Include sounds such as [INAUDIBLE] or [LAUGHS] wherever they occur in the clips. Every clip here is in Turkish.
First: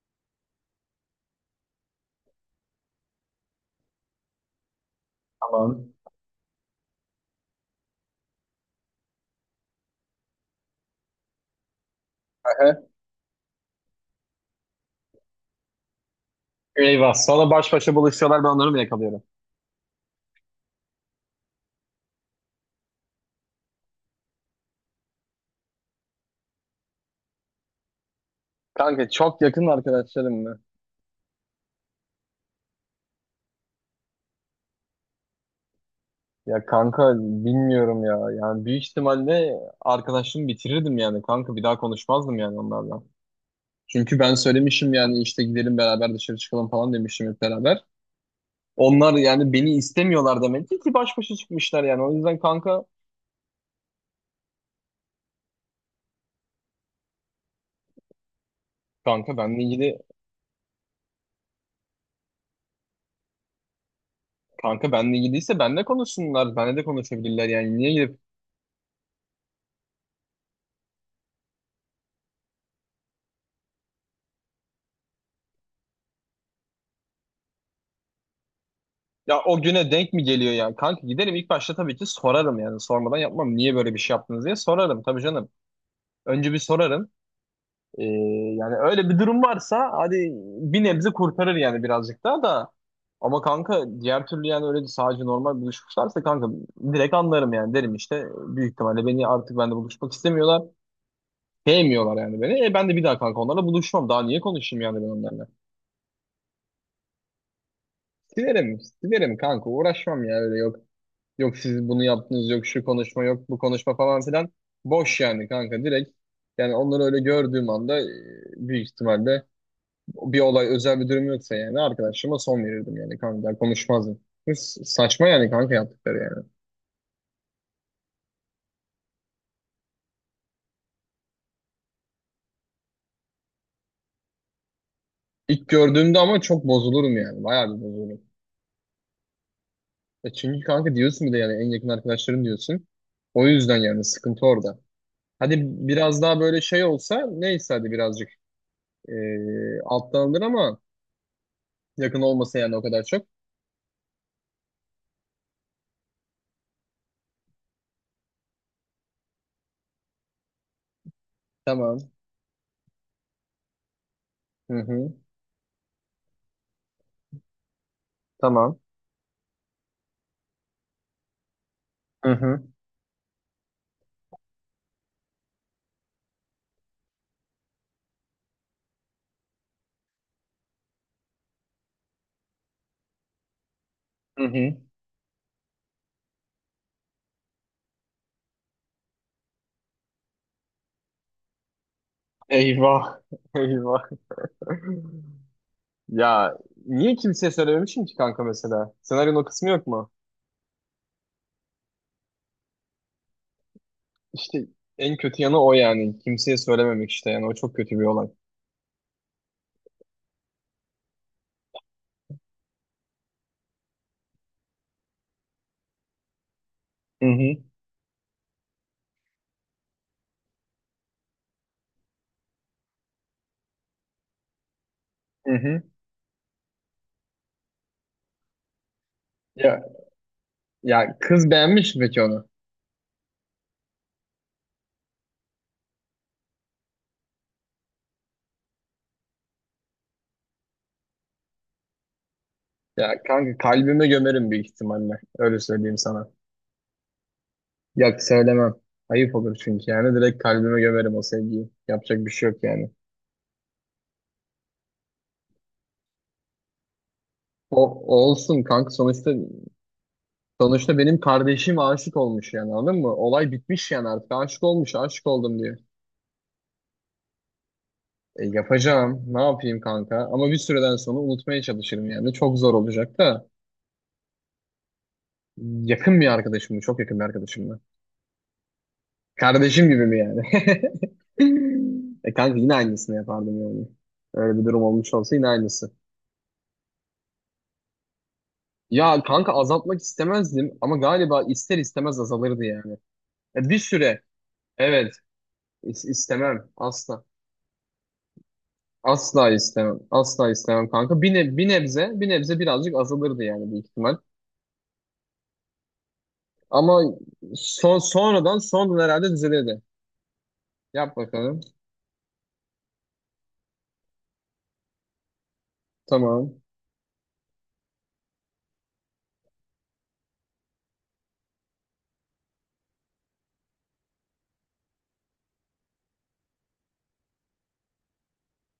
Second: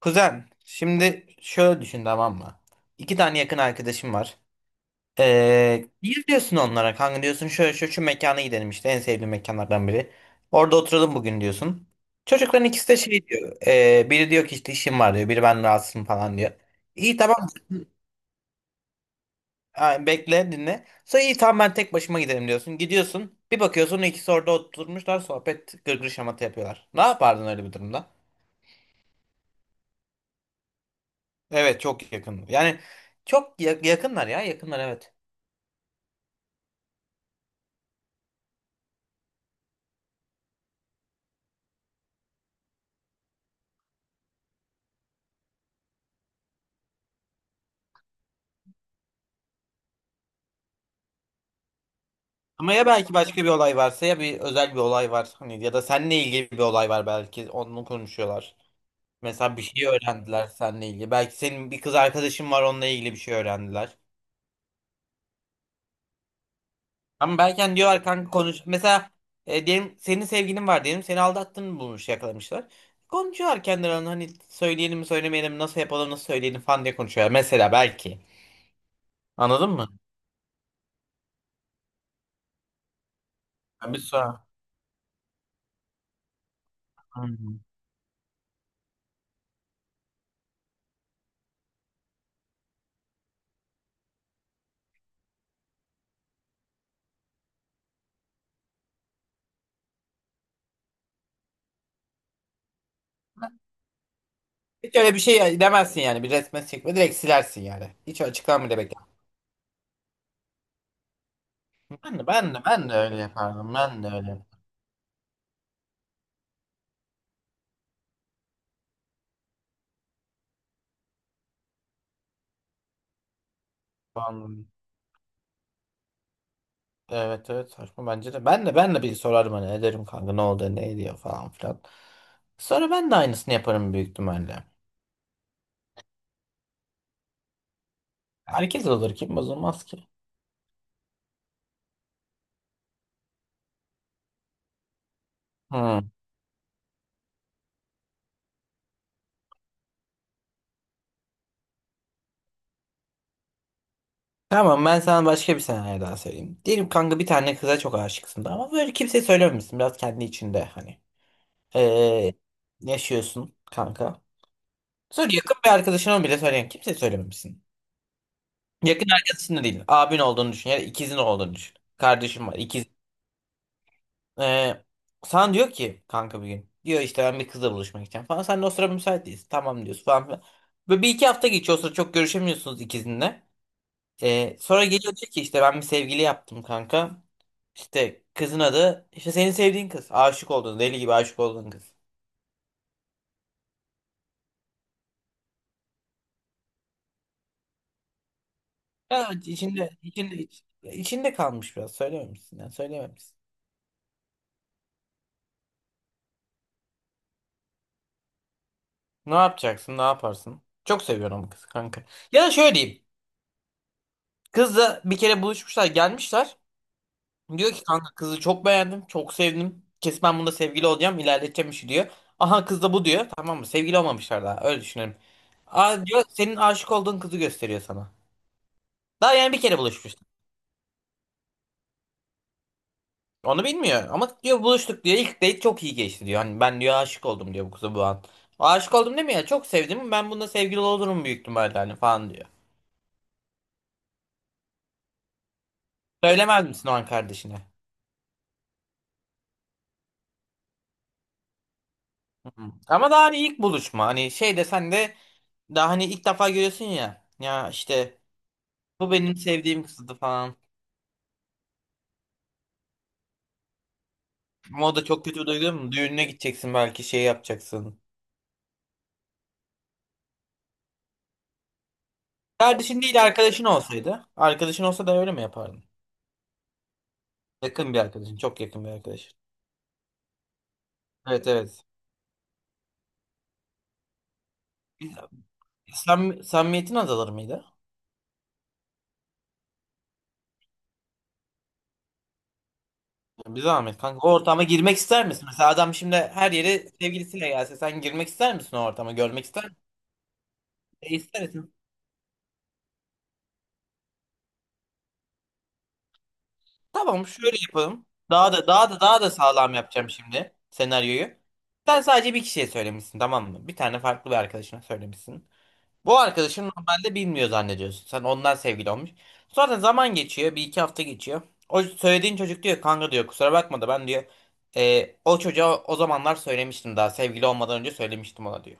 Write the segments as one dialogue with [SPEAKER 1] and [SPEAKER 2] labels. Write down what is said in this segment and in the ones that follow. [SPEAKER 1] Kuzen, şimdi şöyle düşün, tamam mı? İki tane yakın arkadaşım var. Ee,
[SPEAKER 2] Tamam.
[SPEAKER 1] bir diyorsun onlara, kanka diyorsun, şöyle şöyle şu mekana gidelim işte, en sevdiğim mekanlardan biri. Orada oturalım bugün diyorsun. Çocukların
[SPEAKER 2] Aha.
[SPEAKER 1] ikisi de şey diyor. Biri diyor ki işte işim var diyor. Biri ben rahatsızım falan diyor.
[SPEAKER 2] Eyvah.
[SPEAKER 1] İyi tamam,
[SPEAKER 2] Sonra baş başa buluşuyorlar, ben onları mı yakalıyorum?
[SPEAKER 1] ha, bekle dinle. Sonra iyi tamam ben tek başıma gidelim diyorsun. Gidiyorsun bir bakıyorsun ikisi orada oturmuşlar, sohbet, gırgır, şamata yapıyorlar. Ne yapardın öyle bir durumda?
[SPEAKER 2] Kanka çok yakın arkadaşlarım mı?
[SPEAKER 1] Evet, çok yakın. Yani çok yakınlar ya, yakınlar, evet.
[SPEAKER 2] Ya kanka bilmiyorum ya. Yani büyük ihtimalle arkadaşlığımı bitirirdim yani. Kanka bir daha konuşmazdım yani onlarla. Çünkü ben söylemişim yani, işte gidelim beraber dışarı çıkalım falan demişim hep beraber. Onlar yani beni istemiyorlar demek ki baş başa çıkmışlar yani. O yüzden
[SPEAKER 1] Ama
[SPEAKER 2] kanka,
[SPEAKER 1] ya belki başka bir olay varsa, ya bir özel bir olay var hani, ya da seninle ilgili bir olay var, belki onu konuşuyorlar.
[SPEAKER 2] kanka
[SPEAKER 1] Mesela bir
[SPEAKER 2] benle
[SPEAKER 1] şey
[SPEAKER 2] ilgili,
[SPEAKER 1] öğrendiler seninle ilgili. Belki senin bir kız arkadaşın var, onunla ilgili bir şey öğrendiler.
[SPEAKER 2] kanka benle ilgiliyse benle konuşsunlar. Benle de
[SPEAKER 1] Ama
[SPEAKER 2] konuşabilirler
[SPEAKER 1] belki hani
[SPEAKER 2] yani. Niye
[SPEAKER 1] diyorlar
[SPEAKER 2] gidip
[SPEAKER 1] kanka konuş. Mesela diyelim senin sevgilin var, diyelim seni aldattığını bulmuş, yakalamışlar. Konuşuyorlar kendilerine, hani söyleyelim mi söylemeyelim mi, nasıl yapalım nasıl söyleyelim falan diye konuşuyorlar. Mesela belki.
[SPEAKER 2] ya o
[SPEAKER 1] Anladın mı?
[SPEAKER 2] güne denk mi geliyor yani? Kanka giderim ilk başta, tabii ki sorarım yani. Sormadan yapmam. Niye böyle
[SPEAKER 1] Yani
[SPEAKER 2] bir
[SPEAKER 1] bir
[SPEAKER 2] şey yaptınız
[SPEAKER 1] sonra.
[SPEAKER 2] diye sorarım tabii canım. Önce bir sorarım.
[SPEAKER 1] Hı hı.
[SPEAKER 2] Ee, Yani öyle bir durum varsa hadi bir nebze kurtarır yani, birazcık daha da. Ama kanka diğer türlü yani, öyle sadece normal buluşmuşlarsa kanka direkt anlarım yani, derim işte büyük ihtimalle beni artık bende buluşmak istemiyorlar. Sevmiyorlar yani beni. E ben de bir daha kanka onlarla buluşmam. Daha niye konuşayım yani
[SPEAKER 1] Hiç
[SPEAKER 2] ben
[SPEAKER 1] öyle bir
[SPEAKER 2] onlarla?
[SPEAKER 1] şey demezsin yani, bir resme çekme direkt silersin yani. Hiç açıklama bile
[SPEAKER 2] Silerim,
[SPEAKER 1] bekle.
[SPEAKER 2] silerim kanka, uğraşmam yani, öyle yok. Yok siz bunu
[SPEAKER 1] Ben de
[SPEAKER 2] yaptınız,
[SPEAKER 1] ben de
[SPEAKER 2] yok şu
[SPEAKER 1] ben de öyle
[SPEAKER 2] konuşma, yok bu
[SPEAKER 1] yapardım.
[SPEAKER 2] konuşma
[SPEAKER 1] Ben de
[SPEAKER 2] falan
[SPEAKER 1] öyle
[SPEAKER 2] filan. Boş yani kanka, direkt. Yani onları öyle gördüğüm anda büyük ihtimalle bir olay, özel bir durum yoksa yani, arkadaşıma son verirdim yani kanka, konuşmazdım.
[SPEAKER 1] yapardım.
[SPEAKER 2] Saçma yani kanka yaptıkları yani.
[SPEAKER 1] Evet evet, saçma bence de. Ben de bir sorarım hani, ederim kanka ne oldu ne ediyor falan filan. Sonra ben de aynısını yaparım büyük ihtimalle.
[SPEAKER 2] İlk gördüğümde ama çok bozulurum yani, bayağı bir bozulurum.
[SPEAKER 1] Herkes olur, kim bozulmaz ki.
[SPEAKER 2] E çünkü kanka diyorsun, bir de yani en yakın arkadaşların diyorsun. O yüzden yani sıkıntı orada. Hadi
[SPEAKER 1] Hmm.
[SPEAKER 2] biraz daha böyle şey olsa neyse, hadi birazcık alttan alınır ama, yakın olmasa yani o kadar çok.
[SPEAKER 1] Tamam, ben sana başka bir senaryo daha söyleyeyim. Diyelim kanka bir tane kıza çok aşıksın da, ama böyle kimseye söylememişsin, biraz kendi içinde hani.
[SPEAKER 2] Tamam.
[SPEAKER 1] Ee, Yaşıyorsun kanka.
[SPEAKER 2] Hı hı.
[SPEAKER 1] Sonra yakın bir arkadaşına bile söyleyen, kimseye söylememişsin.
[SPEAKER 2] Tamam.
[SPEAKER 1] Yakın arkadaşın da değil. Abin olduğunu düşün. Ya da ikizin olduğunu düşün.
[SPEAKER 2] Hı
[SPEAKER 1] Kardeşim var,
[SPEAKER 2] hı.
[SPEAKER 1] ikiz. Ee, Sana diyor ki kanka bir gün. Diyor işte ben bir kızla buluşmak istiyorum falan. Sen de o sıra müsait değilsin. Tamam diyorsun falan filan. Böyle bir iki hafta geçiyor. O sıra çok görüşemiyorsunuz ikizinle.
[SPEAKER 2] Hı hı.
[SPEAKER 1] Sonra geliyor diyor ki işte ben bir sevgili yaptım kanka. İşte kızın adı, işte senin sevdiğin kız. Aşık olduğun, deli gibi aşık olduğun kız.
[SPEAKER 2] Eyvah. [LAUGHS] Eyvah. Ya niye kimseye söylememişim ki kanka mesela?
[SPEAKER 1] Ya
[SPEAKER 2] Senaryonun o kısmı yok
[SPEAKER 1] içinde
[SPEAKER 2] mu?
[SPEAKER 1] içinde içinde kalmış biraz. Söylememişsin. Yani,
[SPEAKER 2] İşte en kötü yanı o yani. Kimseye söylememek işte yani. O çok kötü bir olay.
[SPEAKER 1] ne yapacaksın? Ne yaparsın? Çok seviyorum kızı kanka. Ya da şöyle diyeyim. Kızla bir kere buluşmuşlar, gelmişler.
[SPEAKER 2] Hı hı.
[SPEAKER 1] Diyor ki kanka kızı çok beğendim, çok sevdim. Kesin ben bunda sevgili olacağım, ilerleteceğim işi diyor. Aha kız da bu diyor. Tamam mı? Sevgili olmamışlar daha. Öyle düşünelim.
[SPEAKER 2] Hı hı.
[SPEAKER 1] Aa diyor, senin aşık olduğun kızı gösteriyor sana. Daha yani bir kere
[SPEAKER 2] Ya,
[SPEAKER 1] buluşmuşlar.
[SPEAKER 2] ya kız beğenmiş mi peki onu?
[SPEAKER 1] Onu bilmiyor ama, diyor buluştuk diyor. İlk date çok iyi geçti diyor. Hani ben diyor aşık oldum diyor bu kıza bu an. Aşık oldum demiyor ya, çok sevdim. Ben bunda sevgili olurum büyük ihtimalle hani falan diyor.
[SPEAKER 2] Ya kanka kalbime gömerim büyük ihtimalle. Öyle söyleyeyim sana.
[SPEAKER 1] Söylemez misin o an kardeşine?
[SPEAKER 2] Ya söylemem. Ayıp olur çünkü yani. Direkt kalbime gömerim o sevgiyi. Yapacak bir şey yok
[SPEAKER 1] Hı.
[SPEAKER 2] yani.
[SPEAKER 1] Ama daha hani ilk buluşma, hani şey de, sen de daha hani ilk defa görüyorsun ya, ya
[SPEAKER 2] O
[SPEAKER 1] işte
[SPEAKER 2] olsun kanka,
[SPEAKER 1] bu
[SPEAKER 2] sonuçta
[SPEAKER 1] benim sevdiğim kızdı falan.
[SPEAKER 2] sonuçta benim kardeşim aşık olmuş yani, anladın mı? Olay bitmiş yani, artık aşık
[SPEAKER 1] Ama
[SPEAKER 2] olmuş,
[SPEAKER 1] o da çok
[SPEAKER 2] aşık
[SPEAKER 1] kötü bir
[SPEAKER 2] oldum
[SPEAKER 1] duygu
[SPEAKER 2] diyor.
[SPEAKER 1] mu? Düğününe gideceksin, belki şey yapacaksın.
[SPEAKER 2] E, yapacağım, ne yapayım kanka, ama bir süreden sonra unutmaya çalışırım yani, çok zor
[SPEAKER 1] Kardeşin
[SPEAKER 2] olacak
[SPEAKER 1] değil
[SPEAKER 2] da.
[SPEAKER 1] arkadaşın olsaydı. Arkadaşın olsa da öyle mi yapardın?
[SPEAKER 2] Yakın bir arkadaşım mı? Çok yakın bir arkadaşım mı?
[SPEAKER 1] Yakın bir arkadaşın, çok yakın bir arkadaşın.
[SPEAKER 2] Kardeşim gibi mi yani? [LAUGHS]
[SPEAKER 1] Evet evet.
[SPEAKER 2] E kanka yine aynısını yapardım yani. Öyle bir durum olmuş
[SPEAKER 1] Biz,
[SPEAKER 2] olsa yine aynısı.
[SPEAKER 1] sam samimiyetin azalır mıydı?
[SPEAKER 2] Ya kanka azaltmak istemezdim ama galiba ister istemez azalırdı yani.
[SPEAKER 1] Yani bir
[SPEAKER 2] E, bir
[SPEAKER 1] zahmet
[SPEAKER 2] süre,
[SPEAKER 1] kanka, o ortama girmek
[SPEAKER 2] evet,
[SPEAKER 1] ister misin? Mesela adam şimdi her
[SPEAKER 2] istemem
[SPEAKER 1] yere
[SPEAKER 2] asla.
[SPEAKER 1] sevgilisiyle gelse, sen girmek ister misin o ortama, görmek
[SPEAKER 2] Asla
[SPEAKER 1] ister misin?
[SPEAKER 2] istemem. Asla istemem
[SPEAKER 1] E,
[SPEAKER 2] kanka. Bir,
[SPEAKER 1] ister
[SPEAKER 2] bir nebze, bir nebze birazcık azalırdı yani büyük ihtimal. Ama
[SPEAKER 1] Tamam, şöyle yapalım. Daha
[SPEAKER 2] sonradan,
[SPEAKER 1] da daha da
[SPEAKER 2] sonradan
[SPEAKER 1] daha
[SPEAKER 2] herhalde
[SPEAKER 1] da sağlam
[SPEAKER 2] düzelirdi.
[SPEAKER 1] yapacağım şimdi
[SPEAKER 2] Yap
[SPEAKER 1] senaryoyu.
[SPEAKER 2] bakalım.
[SPEAKER 1] Sen sadece bir kişiye söylemişsin, tamam mı? Bir tane farklı bir arkadaşına söylemişsin. Bu
[SPEAKER 2] Tamam.
[SPEAKER 1] arkadaşın normalde bilmiyor zannediyorsun. Sen ondan sevgili olmuş. Sonra zaman geçiyor. Bir iki hafta geçiyor. O söylediğin çocuk diyor kanka, diyor kusura bakma da ben diyor, " O çocuğa o zamanlar söylemiştim, daha sevgili olmadan önce söylemiştim ona diyor.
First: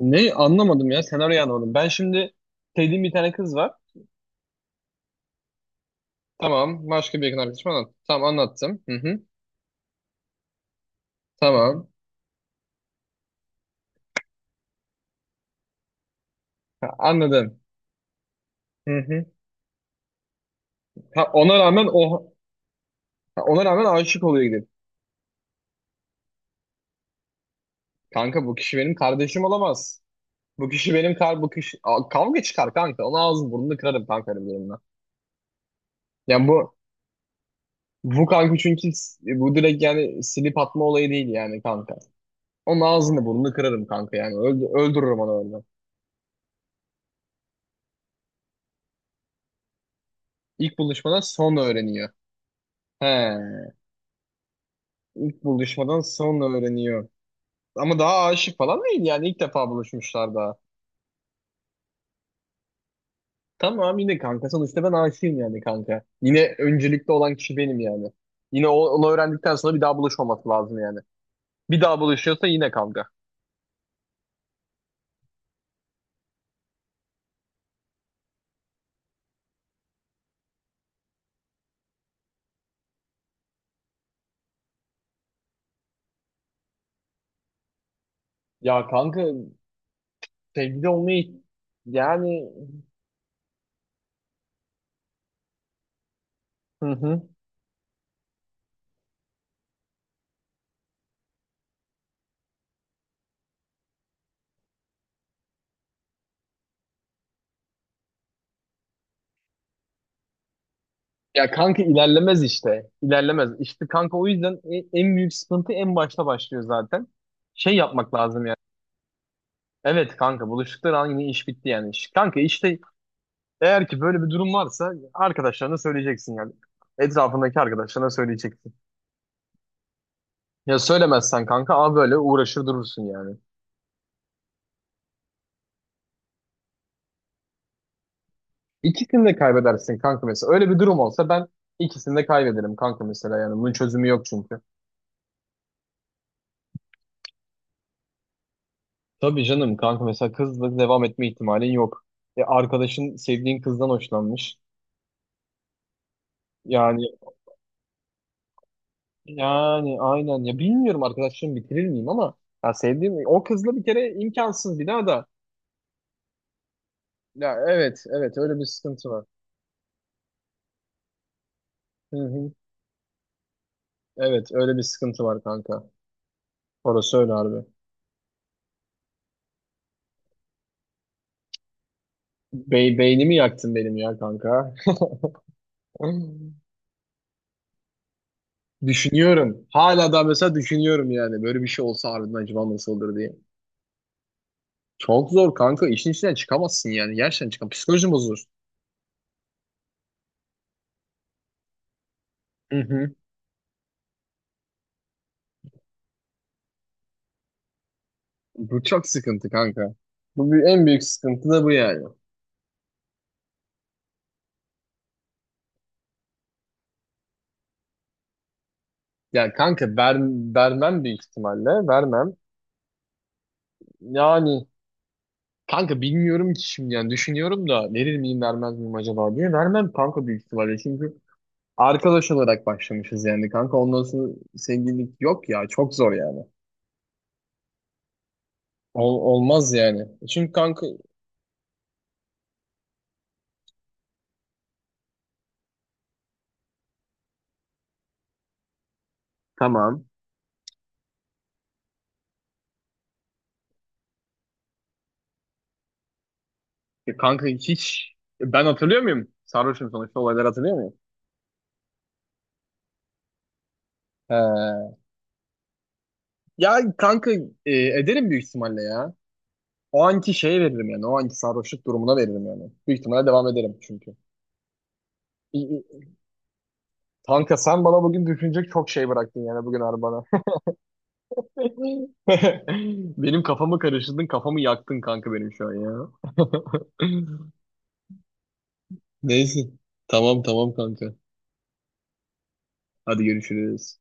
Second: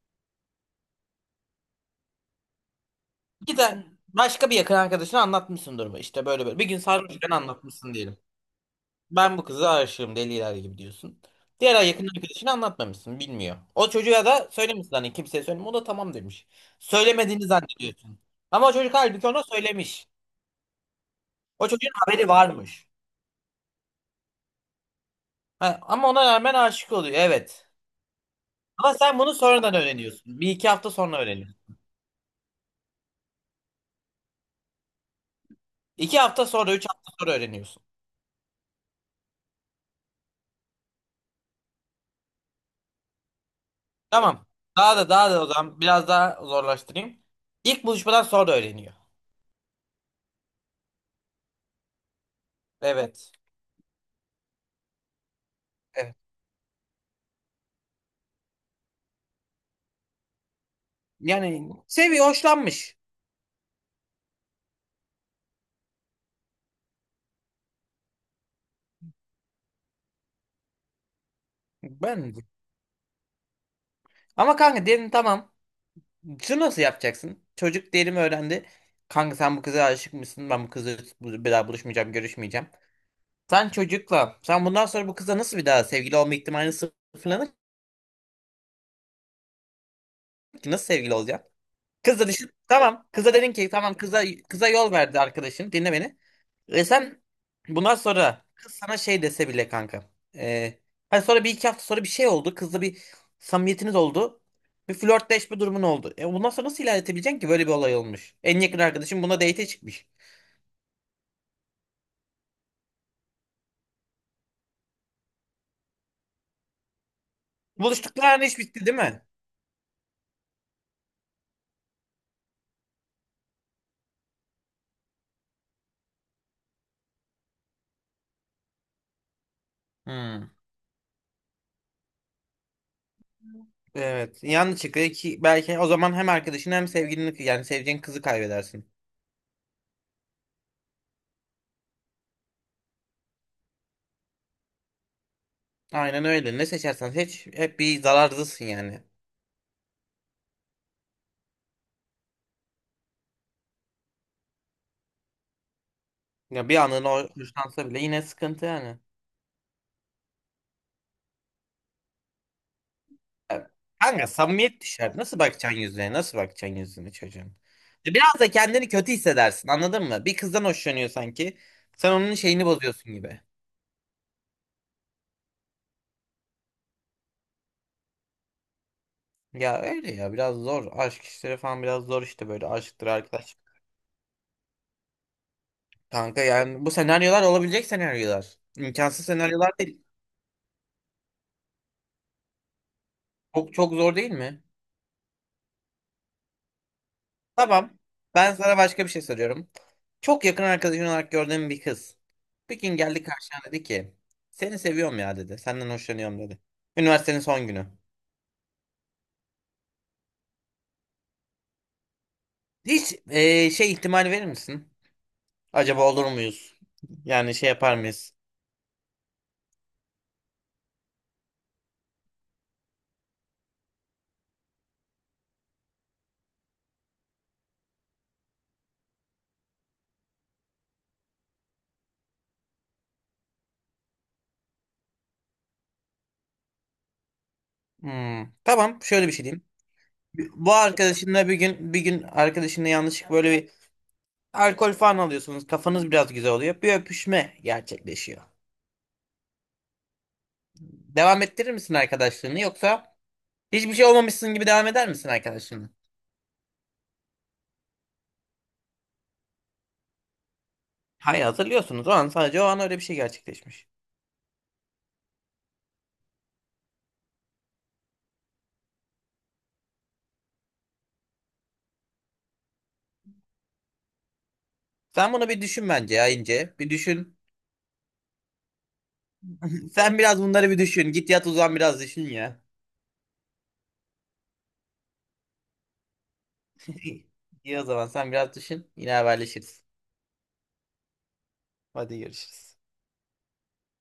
[SPEAKER 2] Ne, anlamadım ya. Senaryoyu anlamadım. Ben şimdi sevdiğim bir tane kız var.
[SPEAKER 1] Giden başka bir yakın arkadaşına anlatmışsın durumu. İşte böyle böyle. Bir gün
[SPEAKER 2] Tamam. Başka bir
[SPEAKER 1] sarhoşken
[SPEAKER 2] yakın arkadaşım anlat.
[SPEAKER 1] anlatmışsın diyelim.
[SPEAKER 2] Tamam, anlattım. Hı hı.
[SPEAKER 1] Ben bu kıza aşığım deliler gibi diyorsun. Diğer
[SPEAKER 2] Tamam.
[SPEAKER 1] ay yakın arkadaşını anlatmamışsın, bilmiyor. O çocuğa da söylemişsin, hani kimseye söyleme, o da tamam demiş.
[SPEAKER 2] Ha,
[SPEAKER 1] Söylemediğini
[SPEAKER 2] anladım.
[SPEAKER 1] zannediyorsun. Ama o çocuk
[SPEAKER 2] Hı hı.
[SPEAKER 1] halbuki ona söylemiş.
[SPEAKER 2] Ha, ona
[SPEAKER 1] O
[SPEAKER 2] rağmen
[SPEAKER 1] çocuğun haberi
[SPEAKER 2] o
[SPEAKER 1] varmış.
[SPEAKER 2] ha, ona rağmen aşık oluyor gidip.
[SPEAKER 1] Ha, ama ona rağmen aşık oluyor, evet.
[SPEAKER 2] Kanka bu kişi benim
[SPEAKER 1] Ama sen bunu
[SPEAKER 2] kardeşim
[SPEAKER 1] sonradan
[SPEAKER 2] olamaz.
[SPEAKER 1] öğreniyorsun. Bir
[SPEAKER 2] Bu
[SPEAKER 1] iki hafta
[SPEAKER 2] kişi benim
[SPEAKER 1] sonra
[SPEAKER 2] kar bu
[SPEAKER 1] öğreniyorsun.
[SPEAKER 2] kişi Aa, kavga çıkar kanka. Ona ağzını burnunu kırarım kanka öyle bir durumda.
[SPEAKER 1] İki hafta
[SPEAKER 2] Yani bu
[SPEAKER 1] sonra, üç hafta sonra öğreniyorsun.
[SPEAKER 2] bu kanka çünkü bu direkt yani silip atma olayı değil yani kanka. Onun ağzını burnunu kırarım kanka yani.
[SPEAKER 1] Tamam. Daha da
[SPEAKER 2] Öldürürüm onu
[SPEAKER 1] daha da o
[SPEAKER 2] orada.
[SPEAKER 1] zaman biraz daha zorlaştırayım. İlk buluşmadan sonra öğreniyor.
[SPEAKER 2] İlk buluşmadan sonra öğreniyor. He,
[SPEAKER 1] Evet.
[SPEAKER 2] ilk buluşmadan
[SPEAKER 1] Evet.
[SPEAKER 2] sonra öğreniyor. Ama daha aşık falan değil yani, ilk defa buluşmuşlar daha.
[SPEAKER 1] Yani seviyor, hoşlanmış.
[SPEAKER 2] Tamam, yine kanka sonuçta ben aşığım yani kanka. Yine öncelikli olan kişi benim yani. Yine onu öğrendikten sonra bir daha buluşmaması lazım yani. Bir daha
[SPEAKER 1] Ben
[SPEAKER 2] buluşuyorsa yine kanka.
[SPEAKER 1] Ama kanka diyelim tamam. Şunu nasıl yapacaksın? Çocuk diyelim öğrendi. Kanka sen bu kıza aşık mısın? Ben bu kızla bir daha buluşmayacağım, görüşmeyeceğim. Sen çocukla, sen bundan sonra bu kızla nasıl bir daha sevgili olma ihtimalini sıfırlanır
[SPEAKER 2] Ya kanka
[SPEAKER 1] ki? Nasıl
[SPEAKER 2] sevgili
[SPEAKER 1] sevgili
[SPEAKER 2] olmayı
[SPEAKER 1] olacaksın? Kızla
[SPEAKER 2] yani.
[SPEAKER 1] düşün. Tamam. Kıza dedin ki tamam, kıza yol verdi arkadaşın. Dinle beni. E
[SPEAKER 2] Hı
[SPEAKER 1] sen
[SPEAKER 2] hı.
[SPEAKER 1] bundan sonra, kız sana şey dese bile kanka. E, Hani sonra bir iki hafta sonra bir şey oldu. Kızla bir samimiyetiniz oldu. Bir flörtleşme durumun oldu. E bundan sonra nasıl ilerletebileceksin ki, böyle bir olay olmuş. En yakın arkadaşım buna date'e çıkmış.
[SPEAKER 2] Ya kanka ilerlemez işte. İlerlemez. İşte kanka o yüzden en büyük sıkıntı en başta başlıyor zaten. Şey yapmak
[SPEAKER 1] Buluştukları an
[SPEAKER 2] lazım yani.
[SPEAKER 1] iş bitti değil mi?
[SPEAKER 2] Evet kanka, buluştukları an yine iş bitti yani. Kanka işte, eğer ki böyle bir durum varsa arkadaşlarına söyleyeceksin yani. Etrafındaki arkadaşlarına söyleyeceksin.
[SPEAKER 1] Hmm.
[SPEAKER 2] Ya söylemezsen kanka a böyle uğraşır durursun yani.
[SPEAKER 1] Evet. Yanlış çıkıyor ki, belki o zaman hem arkadaşını hem sevgilini, yani sevdiğin kızı kaybedersin.
[SPEAKER 2] İkisini de kaybedersin kanka mesela. Öyle bir durum olsa ben ikisini de kaybederim kanka mesela yani. Bunun çözümü yok çünkü.
[SPEAKER 1] Aynen öyle. Ne seçersen seç hep bir zararlısın yani.
[SPEAKER 2] Tabii canım kanka, mesela kızla devam etme ihtimalin yok. E, arkadaşın sevdiğin kızdan hoşlanmış.
[SPEAKER 1] Ya bir
[SPEAKER 2] Yani
[SPEAKER 1] anın o hoşlansa bile yine sıkıntı yani.
[SPEAKER 2] yani aynen ya, bilmiyorum arkadaşlığımı bitirir miyim ama ya sevdiğim o kızla bir kere
[SPEAKER 1] Kanka
[SPEAKER 2] imkansız
[SPEAKER 1] samimiyet
[SPEAKER 2] bir daha
[SPEAKER 1] düşer.
[SPEAKER 2] da.
[SPEAKER 1] Nasıl bakacaksın yüzüne? Nasıl bakacaksın yüzüne
[SPEAKER 2] Ya
[SPEAKER 1] çocuğun?
[SPEAKER 2] evet evet
[SPEAKER 1] Biraz da
[SPEAKER 2] öyle bir
[SPEAKER 1] kendini
[SPEAKER 2] sıkıntı
[SPEAKER 1] kötü
[SPEAKER 2] var.
[SPEAKER 1] hissedersin, anladın mı? Bir kızdan hoşlanıyor sanki. Sen
[SPEAKER 2] Hı
[SPEAKER 1] onun
[SPEAKER 2] hı.
[SPEAKER 1] şeyini bozuyorsun gibi.
[SPEAKER 2] Evet öyle bir sıkıntı var kanka. Orası öyle harbi.
[SPEAKER 1] Ya öyle, ya biraz zor. Aşk işleri falan biraz zor işte, böyle aşktır
[SPEAKER 2] Beynimi
[SPEAKER 1] arkadaş.
[SPEAKER 2] yaktın benim ya kanka.
[SPEAKER 1] Kanka
[SPEAKER 2] [LAUGHS]
[SPEAKER 1] yani bu senaryolar olabilecek senaryolar. İmkansız
[SPEAKER 2] Düşünüyorum.
[SPEAKER 1] senaryolar değil.
[SPEAKER 2] Hala da mesela düşünüyorum yani. Böyle bir şey olsa harbiden acaba nasıl olur diye.
[SPEAKER 1] Çok çok zor değil mi?
[SPEAKER 2] Çok zor kanka. İşin içinden çıkamazsın yani. Gerçekten çıkam.
[SPEAKER 1] Tamam.
[SPEAKER 2] Psikolojin bozulur.
[SPEAKER 1] Ben sana başka bir şey soruyorum. Çok yakın arkadaşın olarak gördüğüm bir kız. Bir
[SPEAKER 2] Hı
[SPEAKER 1] gün
[SPEAKER 2] hı.
[SPEAKER 1] geldi karşına, dedi ki seni seviyorum ya dedi. Senden hoşlanıyorum dedi. Üniversitenin son günü.
[SPEAKER 2] Bu çok sıkıntı kanka. En büyük sıkıntı da bu yani.
[SPEAKER 1] Hiç şey ihtimali verir misin? Acaba olur muyuz? Yani şey yapar mıyız?
[SPEAKER 2] Yani kanka vermem büyük ihtimalle. Vermem. Yani kanka bilmiyorum ki şimdi, yani düşünüyorum da verir miyim vermez miyim acaba diye. Vermem kanka büyük ihtimalle. Çünkü arkadaş olarak başlamışız yani kanka. Ondan sonra sevgililik yok ya. Çok zor yani.
[SPEAKER 1] Hmm, tamam şöyle bir şey diyeyim.
[SPEAKER 2] Olmaz yani. Çünkü
[SPEAKER 1] Bu
[SPEAKER 2] kanka,
[SPEAKER 1] arkadaşınla bir gün arkadaşınla yanlışlık, böyle bir alkol falan alıyorsunuz. Kafanız biraz güzel oluyor. Bir öpüşme gerçekleşiyor.
[SPEAKER 2] tamam.
[SPEAKER 1] Devam ettirir misin arkadaşlığını, yoksa hiçbir şey olmamışsın gibi devam eder misin arkadaşınla?
[SPEAKER 2] Ya kanka hiç ben hatırlıyor muyum? Sarhoşum sonuçta, olayları hatırlıyor muyum?
[SPEAKER 1] Hayır, hatırlıyorsunuz o an, sadece o an öyle bir şey gerçekleşmiş.
[SPEAKER 2] He. Ya kanka e, ederim büyük ihtimalle ya. O anki şeye veririm yani. O anki sarhoşluk durumuna veririm yani. Büyük ihtimalle devam ederim çünkü.
[SPEAKER 1] Sen bunu bir
[SPEAKER 2] İ-
[SPEAKER 1] düşün
[SPEAKER 2] i-
[SPEAKER 1] bence ya, ince bir düşün.
[SPEAKER 2] Kanka sen bana bugün düşünecek çok şey bıraktın yani bugün
[SPEAKER 1] [LAUGHS] Sen
[SPEAKER 2] arabana.
[SPEAKER 1] biraz bunları bir düşün. Git yat, uzan, biraz düşün ya.
[SPEAKER 2] [LAUGHS] Benim kafamı karıştırdın, kafamı yaktın kanka benim şu an ya. [LAUGHS]
[SPEAKER 1] [LAUGHS] İyi, o zaman sen biraz düşün. Yine
[SPEAKER 2] Neyse.
[SPEAKER 1] haberleşiriz.
[SPEAKER 2] Tamam tamam kanka.
[SPEAKER 1] Hadi görüşürüz.
[SPEAKER 2] Hadi görüşürüz.